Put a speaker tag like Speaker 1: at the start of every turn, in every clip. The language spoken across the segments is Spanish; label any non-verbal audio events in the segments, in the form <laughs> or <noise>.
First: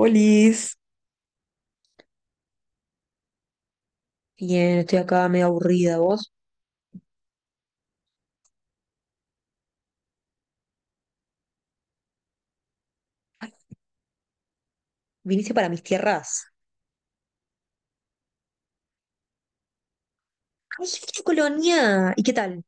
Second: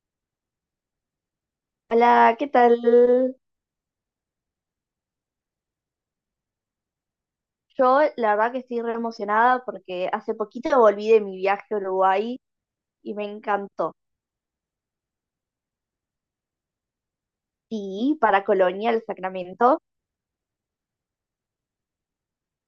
Speaker 1: Olis.
Speaker 2: Hola, ¿qué tal?
Speaker 1: Bien, estoy acá medio aburrida. ¿Vos?
Speaker 2: Yo la verdad que estoy re emocionada porque hace poquito volví de mi viaje a Uruguay y me
Speaker 1: Ay,
Speaker 2: encantó.
Speaker 1: viniste para mis tierras.
Speaker 2: Sí, para Colonia, el Sacramento.
Speaker 1: ¡Ay, qué colonia! ¿Y qué tal?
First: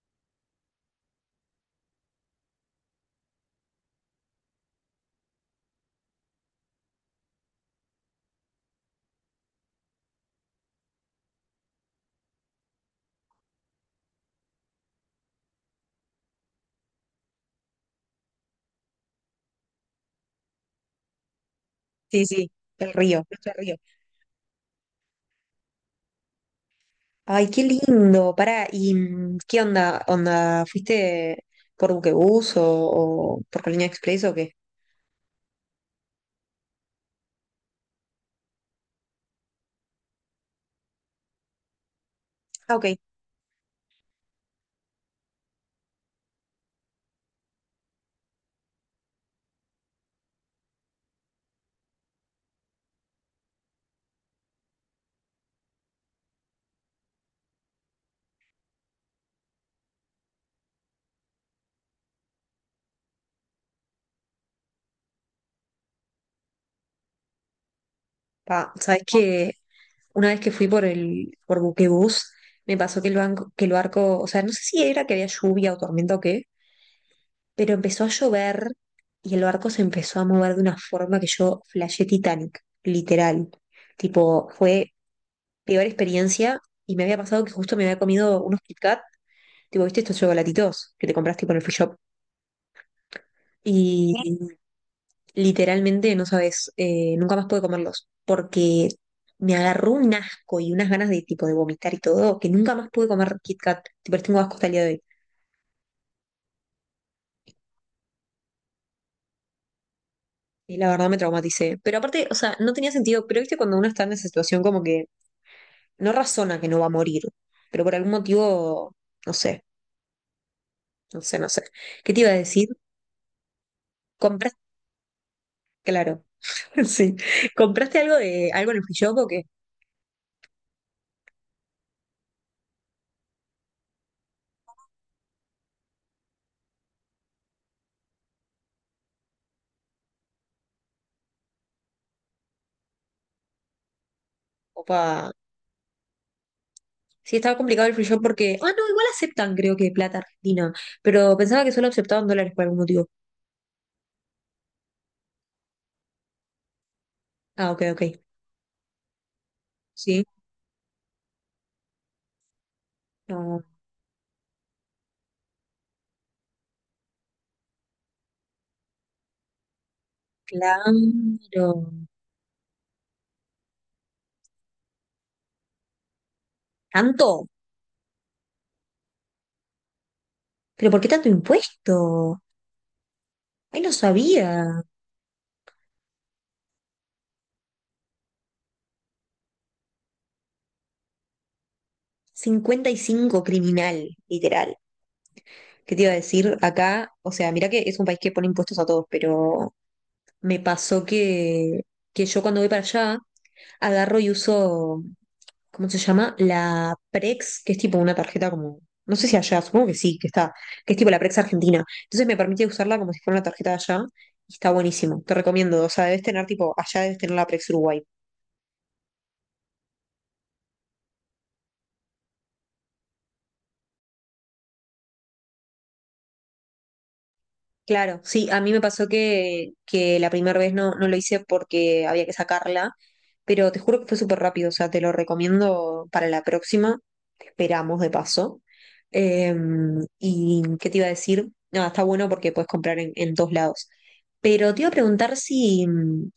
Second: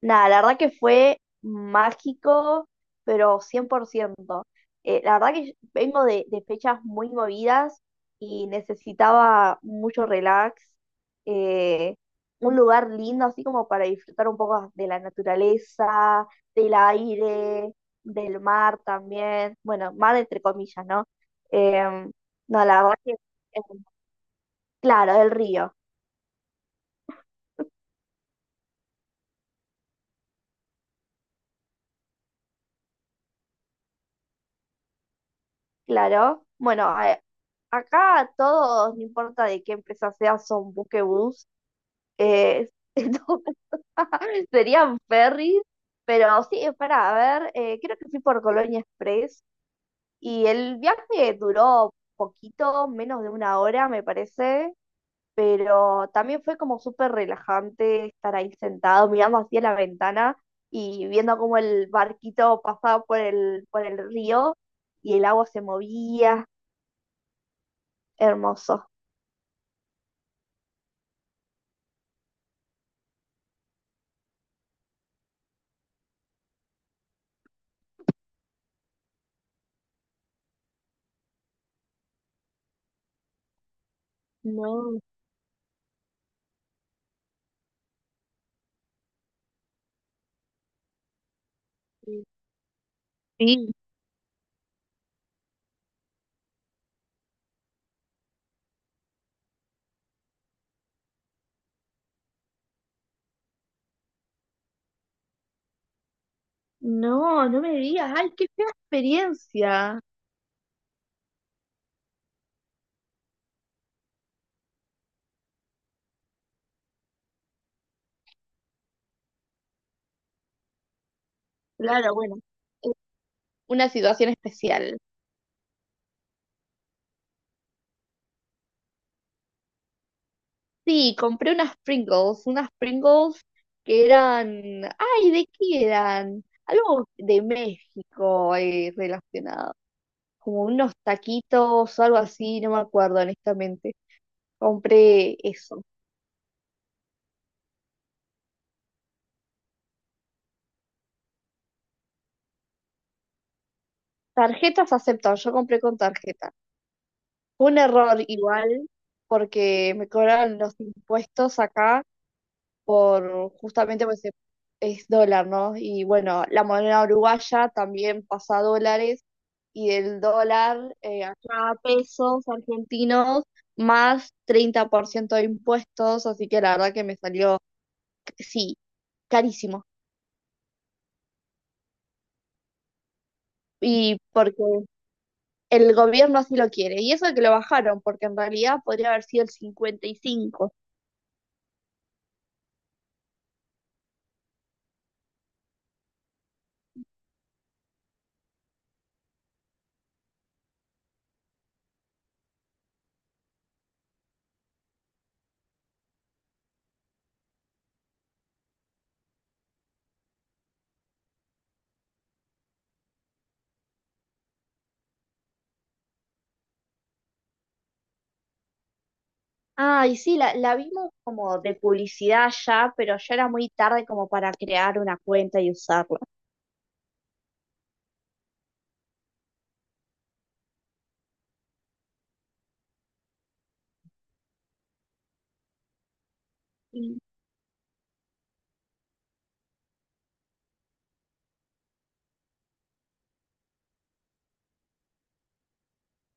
Speaker 2: Nada, la verdad que fue mágico, pero 100%. La verdad que yo vengo de fechas muy movidas y necesitaba mucho relax, eh, un lugar lindo así como para disfrutar un poco de la naturaleza, del aire, del mar también. Bueno, mar entre comillas, ¿no? Em,
Speaker 1: Sí, sí,
Speaker 2: no, la
Speaker 1: el
Speaker 2: verdad que,
Speaker 1: río, nuestro río.
Speaker 2: em, claro, del río.
Speaker 1: Ay, qué lindo. Pará, ¿y qué onda? ¿Onda? ¿Fuiste por buquebús o por Colonia Express o qué?
Speaker 2: Claro. Bueno, acá todos, no importa de qué empresa sea, son buquebús. Eh,
Speaker 1: Ah,
Speaker 2: <laughs>
Speaker 1: ok.
Speaker 2: entonces serían ferries, pero sí, espera a ver, creo que fui por Colonia Express y el viaje duró poquito, menos de una hora, me parece, pero también fue como súper relajante estar ahí sentado mirando hacia la ventana y viendo cómo el barquito pasaba por el río y el agua se movía,
Speaker 1: Pa,
Speaker 2: hermoso.
Speaker 1: ¿sabes que una vez que fui por el por buquebús, me pasó que el banco, que el barco, o sea, no sé si era que había lluvia o tormenta o qué, pero empezó a llover y el barco se empezó a mover de una forma que yo flashé Titanic, literal. Tipo, fue
Speaker 2: No,
Speaker 1: peor experiencia y me había pasado que justo me había comido unos Kit Kat, tipo, ¿viste estos chocolatitos que te compraste con el free shop?
Speaker 2: sí, sí.
Speaker 1: Y literalmente no sabes, nunca más pude comerlos porque me agarró un asco y unas ganas de tipo de vomitar y todo, que nunca más pude comer Kit Kat, tipo, les tengo asco hasta el día de hoy.
Speaker 2: No, no me digas. Ay, qué fea experiencia.
Speaker 1: Y la verdad me traumaticé. Pero aparte, o sea, no tenía sentido, pero viste cuando uno está en esa situación como que no razona que no va a morir, pero por algún motivo, no sé, no sé. ¿Qué
Speaker 2: Claro,
Speaker 1: te iba a
Speaker 2: bueno,
Speaker 1: decir?
Speaker 2: una situación
Speaker 1: Compraste,
Speaker 2: especial.
Speaker 1: claro, <laughs> sí, ¿compraste algo de algo en el free shop o qué?
Speaker 2: Sí, compré unas Pringles que eran, ay, ¿de qué eran? Algo de México, relacionado, como unos taquitos o algo así, no me acuerdo honestamente.
Speaker 1: Opa,
Speaker 2: Compré eso.
Speaker 1: sí, estaba complicado el free shop porque. Ah, no, igual aceptan, creo que plata argentina. Pero pensaba que solo aceptaban dólares por algún motivo.
Speaker 2: Tarjetas aceptan, yo compré con tarjeta.
Speaker 1: Ah,
Speaker 2: Fue un
Speaker 1: ok, ok.
Speaker 2: error igual porque me
Speaker 1: Sí.
Speaker 2: cobraron los impuestos acá por
Speaker 1: No,
Speaker 2: justamente pues es dólar, ¿no? Y bueno, la moneda uruguaya también pasa a dólares y del
Speaker 1: claro.
Speaker 2: dólar acá a pesos argentinos más 30% de impuestos, así que la verdad que me
Speaker 1: ¿Tanto?
Speaker 2: salió, sí, carísimo.
Speaker 1: ¿Pero por qué tanto impuesto? Ay, no
Speaker 2: Y porque
Speaker 1: sabía.
Speaker 2: el gobierno así lo quiere. Y eso que lo bajaron, porque en realidad podría haber sido el 55.
Speaker 1: Cincuenta y cinco criminal, literal. ¿Qué te iba a decir acá? O sea, mira que es un país que pone impuestos a todos, pero me pasó que yo cuando voy para allá agarro y uso, ¿cómo se llama? La Prex, que es tipo una tarjeta como, no sé si allá, supongo que sí, que está, que es tipo la Prex Argentina. Entonces me permite usarla como si fuera una tarjeta de allá y está buenísimo. Te recomiendo, o sea, debes tener tipo, allá debes tener la Prex Uruguay.
Speaker 2: Ay, sí, la vimos como de publicidad ya, pero ya era muy tarde como para crear una cuenta y usarla.
Speaker 1: Claro, sí, a mí me pasó que la primera vez no, no lo hice porque había que sacarla, pero te juro que fue súper rápido, o sea, te lo recomiendo para la próxima,
Speaker 2: Mm.
Speaker 1: te esperamos de paso. Eh, ¿Y qué te iba a decir? Nada, está bueno porque puedes comprar en todos lados. Pero te iba a preguntar si,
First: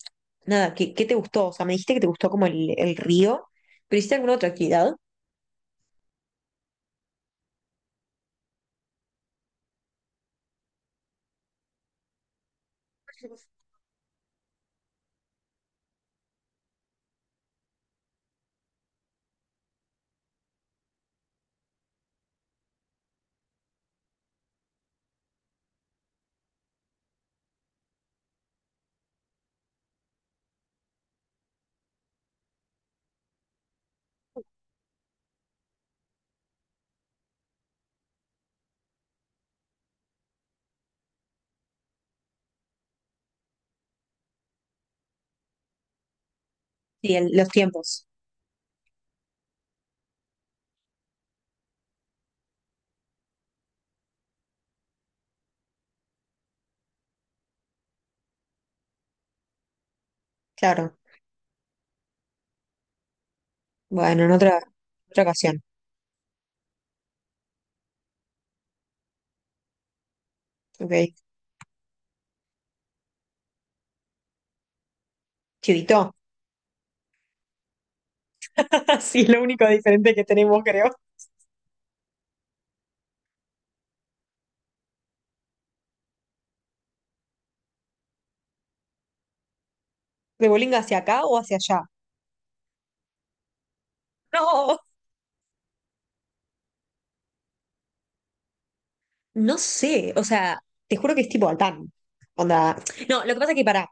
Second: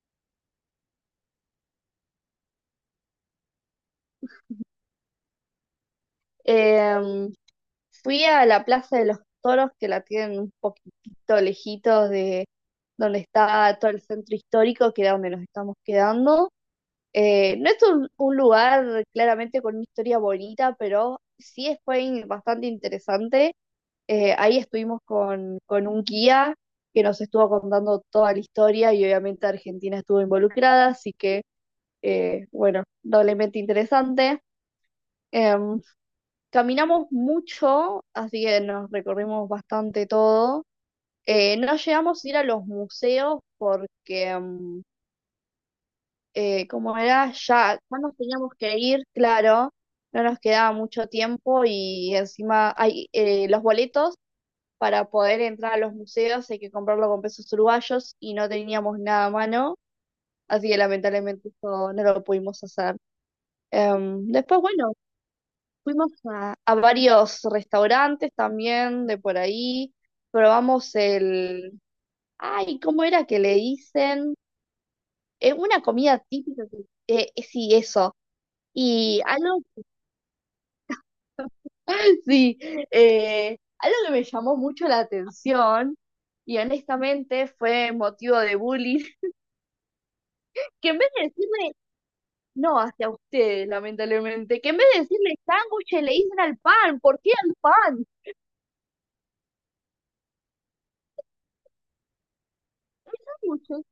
Speaker 1: nada, ¿qué, qué te gustó? O sea, me dijiste que te gustó como el río, pero ¿hiciste alguna otra actividad?
Speaker 2: Em, fui a la Plaza de los Toros, que la tienen un poquitito lejitos de donde está todo el centro histórico, que era donde nos estamos quedando. No es un lugar claramente con una historia bonita, pero bastante interesante. Ahí estuvimos con un guía que nos estuvo contando toda la historia y obviamente Argentina estuvo involucrada, así que, bueno, doblemente interesante. Em, Caminamos mucho, así que nos recorrimos bastante todo. No llegamos a ir a los museos porque, como
Speaker 1: Sí, el-
Speaker 2: era,
Speaker 1: los
Speaker 2: ya
Speaker 1: tiempos,
Speaker 2: nos teníamos que ir, claro, no nos quedaba mucho tiempo y encima hay los boletos para poder entrar a los museos, hay que comprarlo con pesos uruguayos y no teníamos nada a mano, así que
Speaker 1: claro.
Speaker 2: lamentablemente eso no lo pudimos hacer.
Speaker 1: Bueno,
Speaker 2: Después, bueno.
Speaker 1: otra ocasión,
Speaker 2: Fuimos a varios restaurantes también de por ahí. Probamos
Speaker 1: ok.
Speaker 2: el... Ay, ¿cómo era que le dicen? Es una
Speaker 1: Chivito.
Speaker 2: comida típica. Sí, eso.
Speaker 1: <laughs>
Speaker 2: Y
Speaker 1: Sí, es lo
Speaker 2: algo...
Speaker 1: único diferente que tenemos, creo.
Speaker 2: <laughs> Sí, algo que me llamó mucho la atención y honestamente fue motivo de bullying,
Speaker 1: ¿De
Speaker 2: <laughs>
Speaker 1: Bolinga
Speaker 2: que
Speaker 1: hacia
Speaker 2: en vez
Speaker 1: acá
Speaker 2: de
Speaker 1: o hacia
Speaker 2: decirle,
Speaker 1: allá?
Speaker 2: no hacia ustedes, lamentablemente, que en
Speaker 1: No,
Speaker 2: vez de decirle sándwiches le dicen al pan, ¿por qué al pan?
Speaker 1: no sé, o sea, te juro que es tipo Altán. Onda. No, lo que pasa es que
Speaker 2: Sándwiches.
Speaker 1: pará,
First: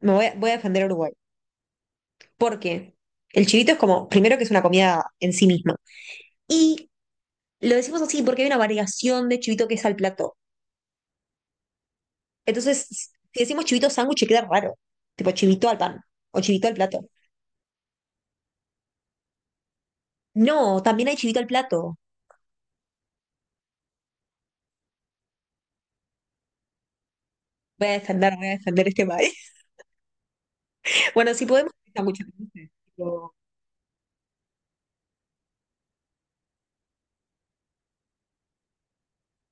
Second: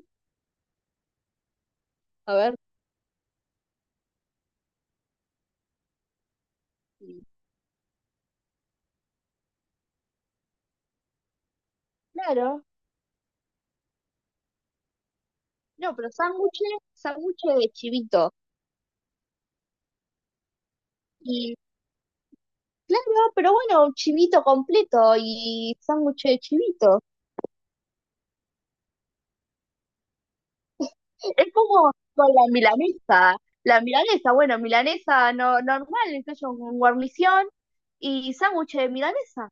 Speaker 1: voy a defender a Uruguay.
Speaker 2: A ver,
Speaker 1: Porque el chivito es como, primero que es una comida en sí misma. Y
Speaker 2: sí,
Speaker 1: lo decimos así porque hay una variación de chivito que es al plato.
Speaker 2: claro.
Speaker 1: Entonces, si decimos chivito sándwich, queda raro. Tipo chivito al
Speaker 2: No,
Speaker 1: pan
Speaker 2: pero
Speaker 1: o chivito
Speaker 2: sándwiches,
Speaker 1: al plato.
Speaker 2: sándwiches de chivito.
Speaker 1: No, también hay chivito al
Speaker 2: Y
Speaker 1: plato.
Speaker 2: claro, pero bueno, chivito completo y sándwiches de chivito.
Speaker 1: Voy a defender este país. Bueno, si
Speaker 2: Es
Speaker 1: podemos,
Speaker 2: como
Speaker 1: está mucho
Speaker 2: con la
Speaker 1: dulce, tipo,
Speaker 2: milanesa. La milanesa, bueno, milanesa no, normal, entonces con guarnición y sándwiches de milanesa.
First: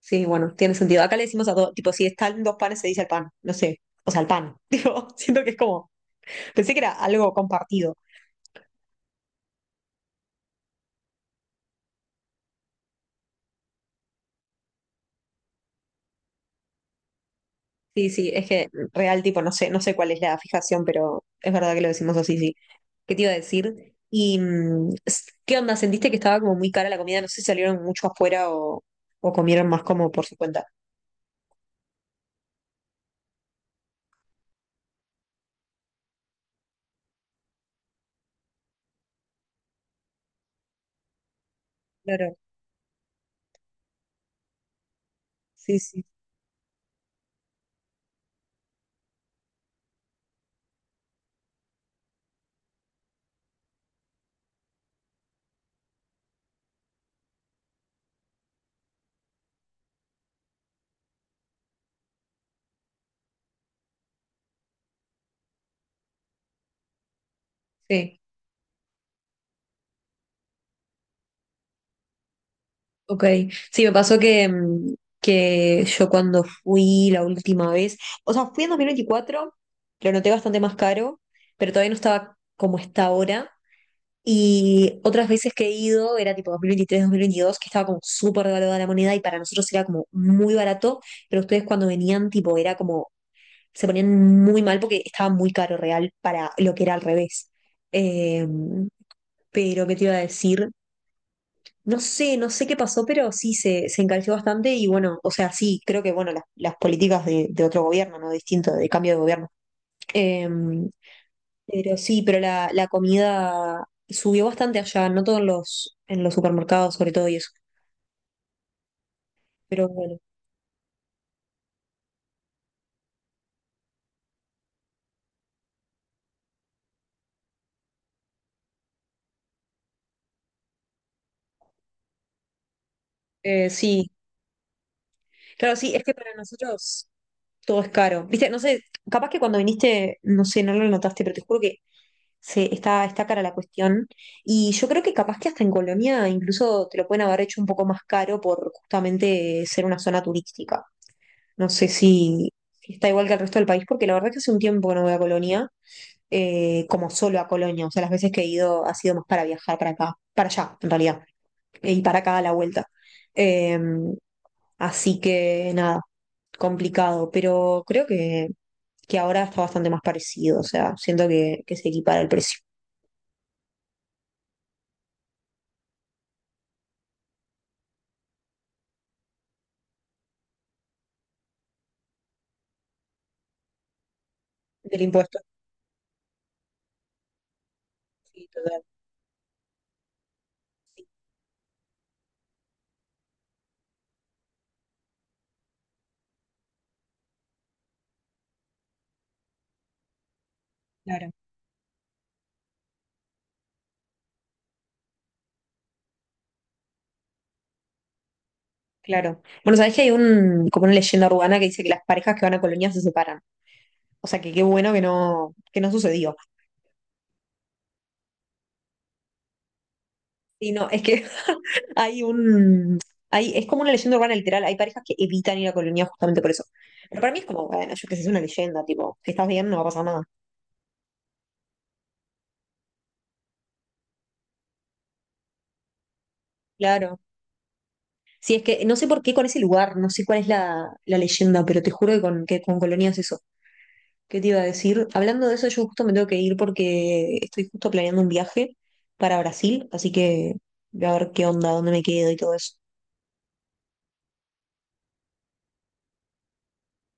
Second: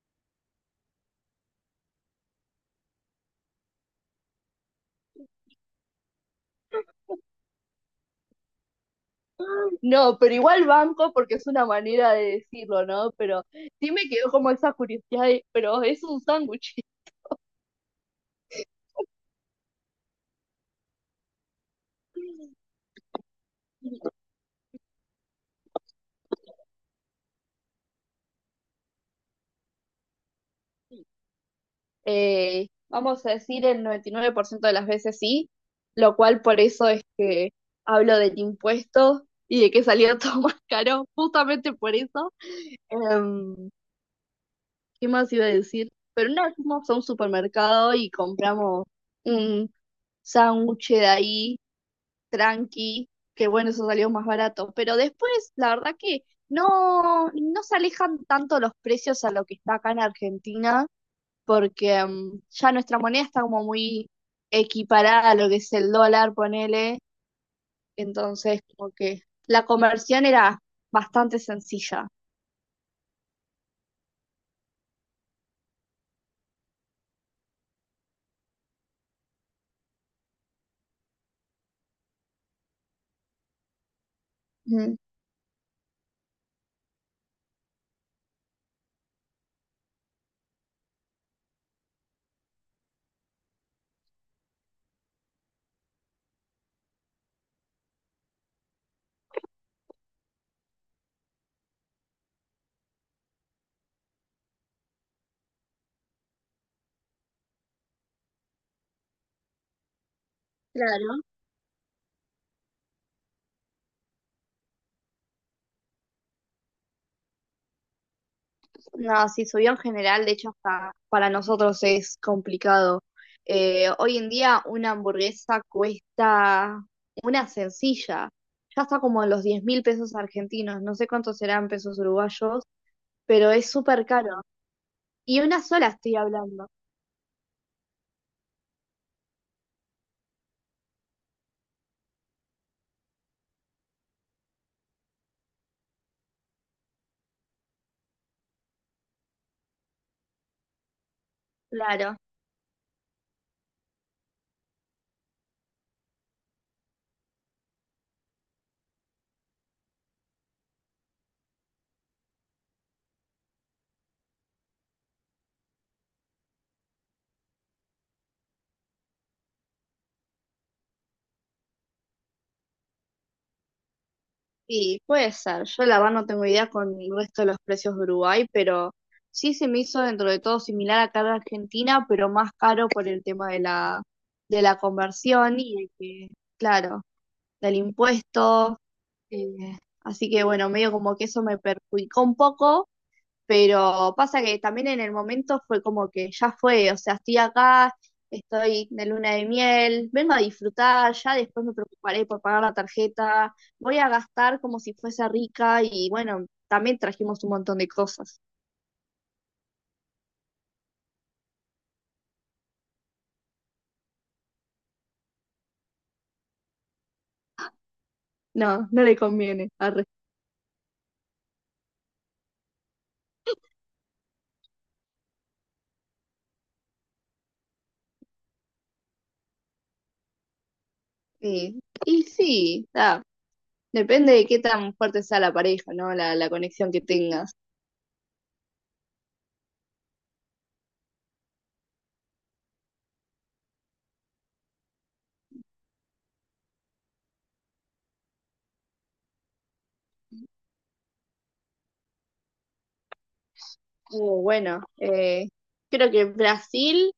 Speaker 1: sí, bueno, tiene sentido. Acá le decimos a dos, tipo, si están dos panes, se dice el pan, no sé. O sea, el pan. <laughs> Digo, siento que es como. Pensé que era algo compartido.
Speaker 2: No, pero igual banco porque es una manera de decirlo, ¿no? Pero sí me quedó como esa curiosidad de, pero es un sándwich.
Speaker 1: Sí, sí, es que real, tipo, no sé, no sé cuál es la fijación, pero es verdad que lo decimos así, sí. ¿Qué te iba a decir? ¿Y s- qué onda? ¿Sentiste que estaba como muy cara la comida? No sé si salieron mucho afuera o comieron más como por su cuenta.
Speaker 2: Vamos a decir el 99% de las veces sí, lo cual por eso es que hablo del impuesto y de que salió todo <laughs> más caro, justamente por eso.
Speaker 1: Claro,
Speaker 2: Em, ¿Qué más iba a
Speaker 1: sí,
Speaker 2: decir?
Speaker 1: sí.
Speaker 2: Pero una vez fuimos a un supermercado y compramos un sándwich de ahí, tranqui, que bueno, eso salió más barato. Pero después, la verdad que no, no se alejan tanto los precios a lo que está acá en Argentina porque ya nuestra moneda está como muy equiparada a lo que es el dólar, ponele,
Speaker 1: Sí.
Speaker 2: entonces como que la conversión era bastante sencilla.
Speaker 1: Ok, sí, me pasó que, que yo cuando fui la última vez, o sea, fui en 2024, lo noté bastante más caro, pero todavía no estaba como está ahora.
Speaker 2: Ujú.
Speaker 1: Y otras veces que he ido, era tipo 2023, 2022, que estaba como súper devaluada la moneda y para nosotros era como muy barato, pero ustedes cuando venían, tipo, era como, se ponían muy mal porque estaba muy caro real para lo que era al revés. Em, pero, ¿qué te iba a decir? No sé, no sé qué pasó, pero sí se encareció bastante y bueno, o sea, sí, creo que bueno, las políticas de otro gobierno, ¿no? Distinto, de cambio de gobierno. Eh,
Speaker 2: Claro.
Speaker 1: pero sí, pero la comida subió bastante allá, no todos los, en los supermercados sobre todo y eso.
Speaker 2: No, sí, subió en
Speaker 1: Pero bueno,
Speaker 2: general, de hecho hasta para nosotros es complicado. Hoy en día una hamburguesa cuesta una sencilla, ya está como en los 10.000 pesos argentinos, no sé cuántos serán pesos uruguayos, pero es súper
Speaker 1: sí,
Speaker 2: caro. Y una
Speaker 1: claro,
Speaker 2: sola
Speaker 1: sí, es que
Speaker 2: estoy
Speaker 1: para
Speaker 2: hablando,
Speaker 1: nosotros todo es caro. Viste, no sé, capaz que cuando viniste, no sé, no lo notaste, pero te juro que se, está, está cara la cuestión. Y yo creo que capaz que hasta en Colonia incluso te lo pueden haber hecho un poco más caro por justamente ser una zona turística. No sé
Speaker 2: claro.
Speaker 1: si, si está igual que el resto del país, porque la verdad es que hace un tiempo que no voy a Colonia, como solo a Colonia. O sea, las veces que he ido ha sido más para viajar para acá, para allá, en realidad, e y para acá a la vuelta. Eh, así que nada, complicado, pero creo que ahora está bastante más parecido. O sea, siento que se equipara el precio
Speaker 2: Y puede ser, yo la verdad no tengo idea con el resto de los precios de Uruguay, pero sí se me hizo dentro de todo similar acá en Argentina, pero más caro por el tema de de la
Speaker 1: del impuesto.
Speaker 2: conversión y de que, claro, del
Speaker 1: Sí,
Speaker 2: impuesto.
Speaker 1: total.
Speaker 2: eh, así que bueno, medio
Speaker 1: Sí,
Speaker 2: como que eso me perjudicó un poco, pero pasa que también en el momento fue como que ya fue, o sea, estoy acá, estoy de luna de miel, vengo a disfrutar,
Speaker 1: claro.
Speaker 2: ya después me preocuparé por pagar la tarjeta, voy a gastar como si fuese rica y bueno, también trajimos un montón de cosas.
Speaker 1: Claro. Bueno, sabés que hay un, como una leyenda urbana que dice que las parejas que van a Colonia se separan. O sea que qué bueno que no sucedió.
Speaker 2: No, no le conviene, arre.
Speaker 1: Y no, es que <laughs> hay un. Hay, es como una leyenda urbana literal. Hay parejas que evitan ir a Colonia justamente por eso. Pero para mí es como, bueno, yo qué sé, es una leyenda, tipo, si estás bien no va a pasar nada.
Speaker 2: Sí. Y sí, da, depende de qué tan fuerte sea la pareja, ¿no? La conexión que
Speaker 1: Claro.
Speaker 2: tengas.
Speaker 1: Sí, es que no sé por qué con ese lugar, no sé cuál es la, la leyenda, pero te juro que con Colonia es eso. ¿Qué te iba a decir? Hablando de eso, yo justo me tengo que ir porque estoy justo planeando un viaje para Brasil, así que voy a ver qué onda, dónde me quedo y todo eso.
Speaker 2: Bueno, creo que Brasil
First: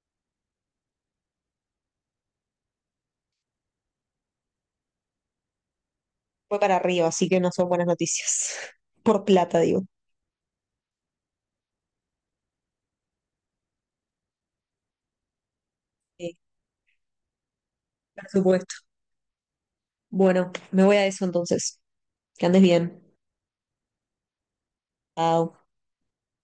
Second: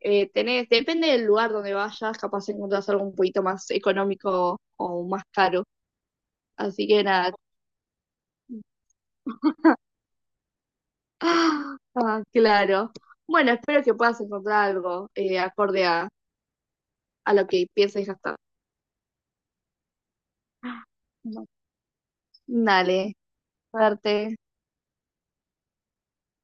Speaker 2: tenés, depende del lugar donde vayas, capaz encontrás algo un poquito más económico o más caro.
Speaker 1: Fue para
Speaker 2: Así que
Speaker 1: Río, así
Speaker 2: nada.
Speaker 1: que
Speaker 2: <gasps>
Speaker 1: no son buenas noticias. <laughs> Por plata, digo.
Speaker 2: Ah, ah, claro. Bueno, espero que puedas encontrar algo acorde
Speaker 1: Sí,
Speaker 2: a lo que piensas
Speaker 1: por
Speaker 2: gastar.
Speaker 1: supuesto. Bueno, me voy a eso
Speaker 2: <gasps>
Speaker 1: entonces. Que andes bien.
Speaker 2: Dale, suerte.
Speaker 1: Chao.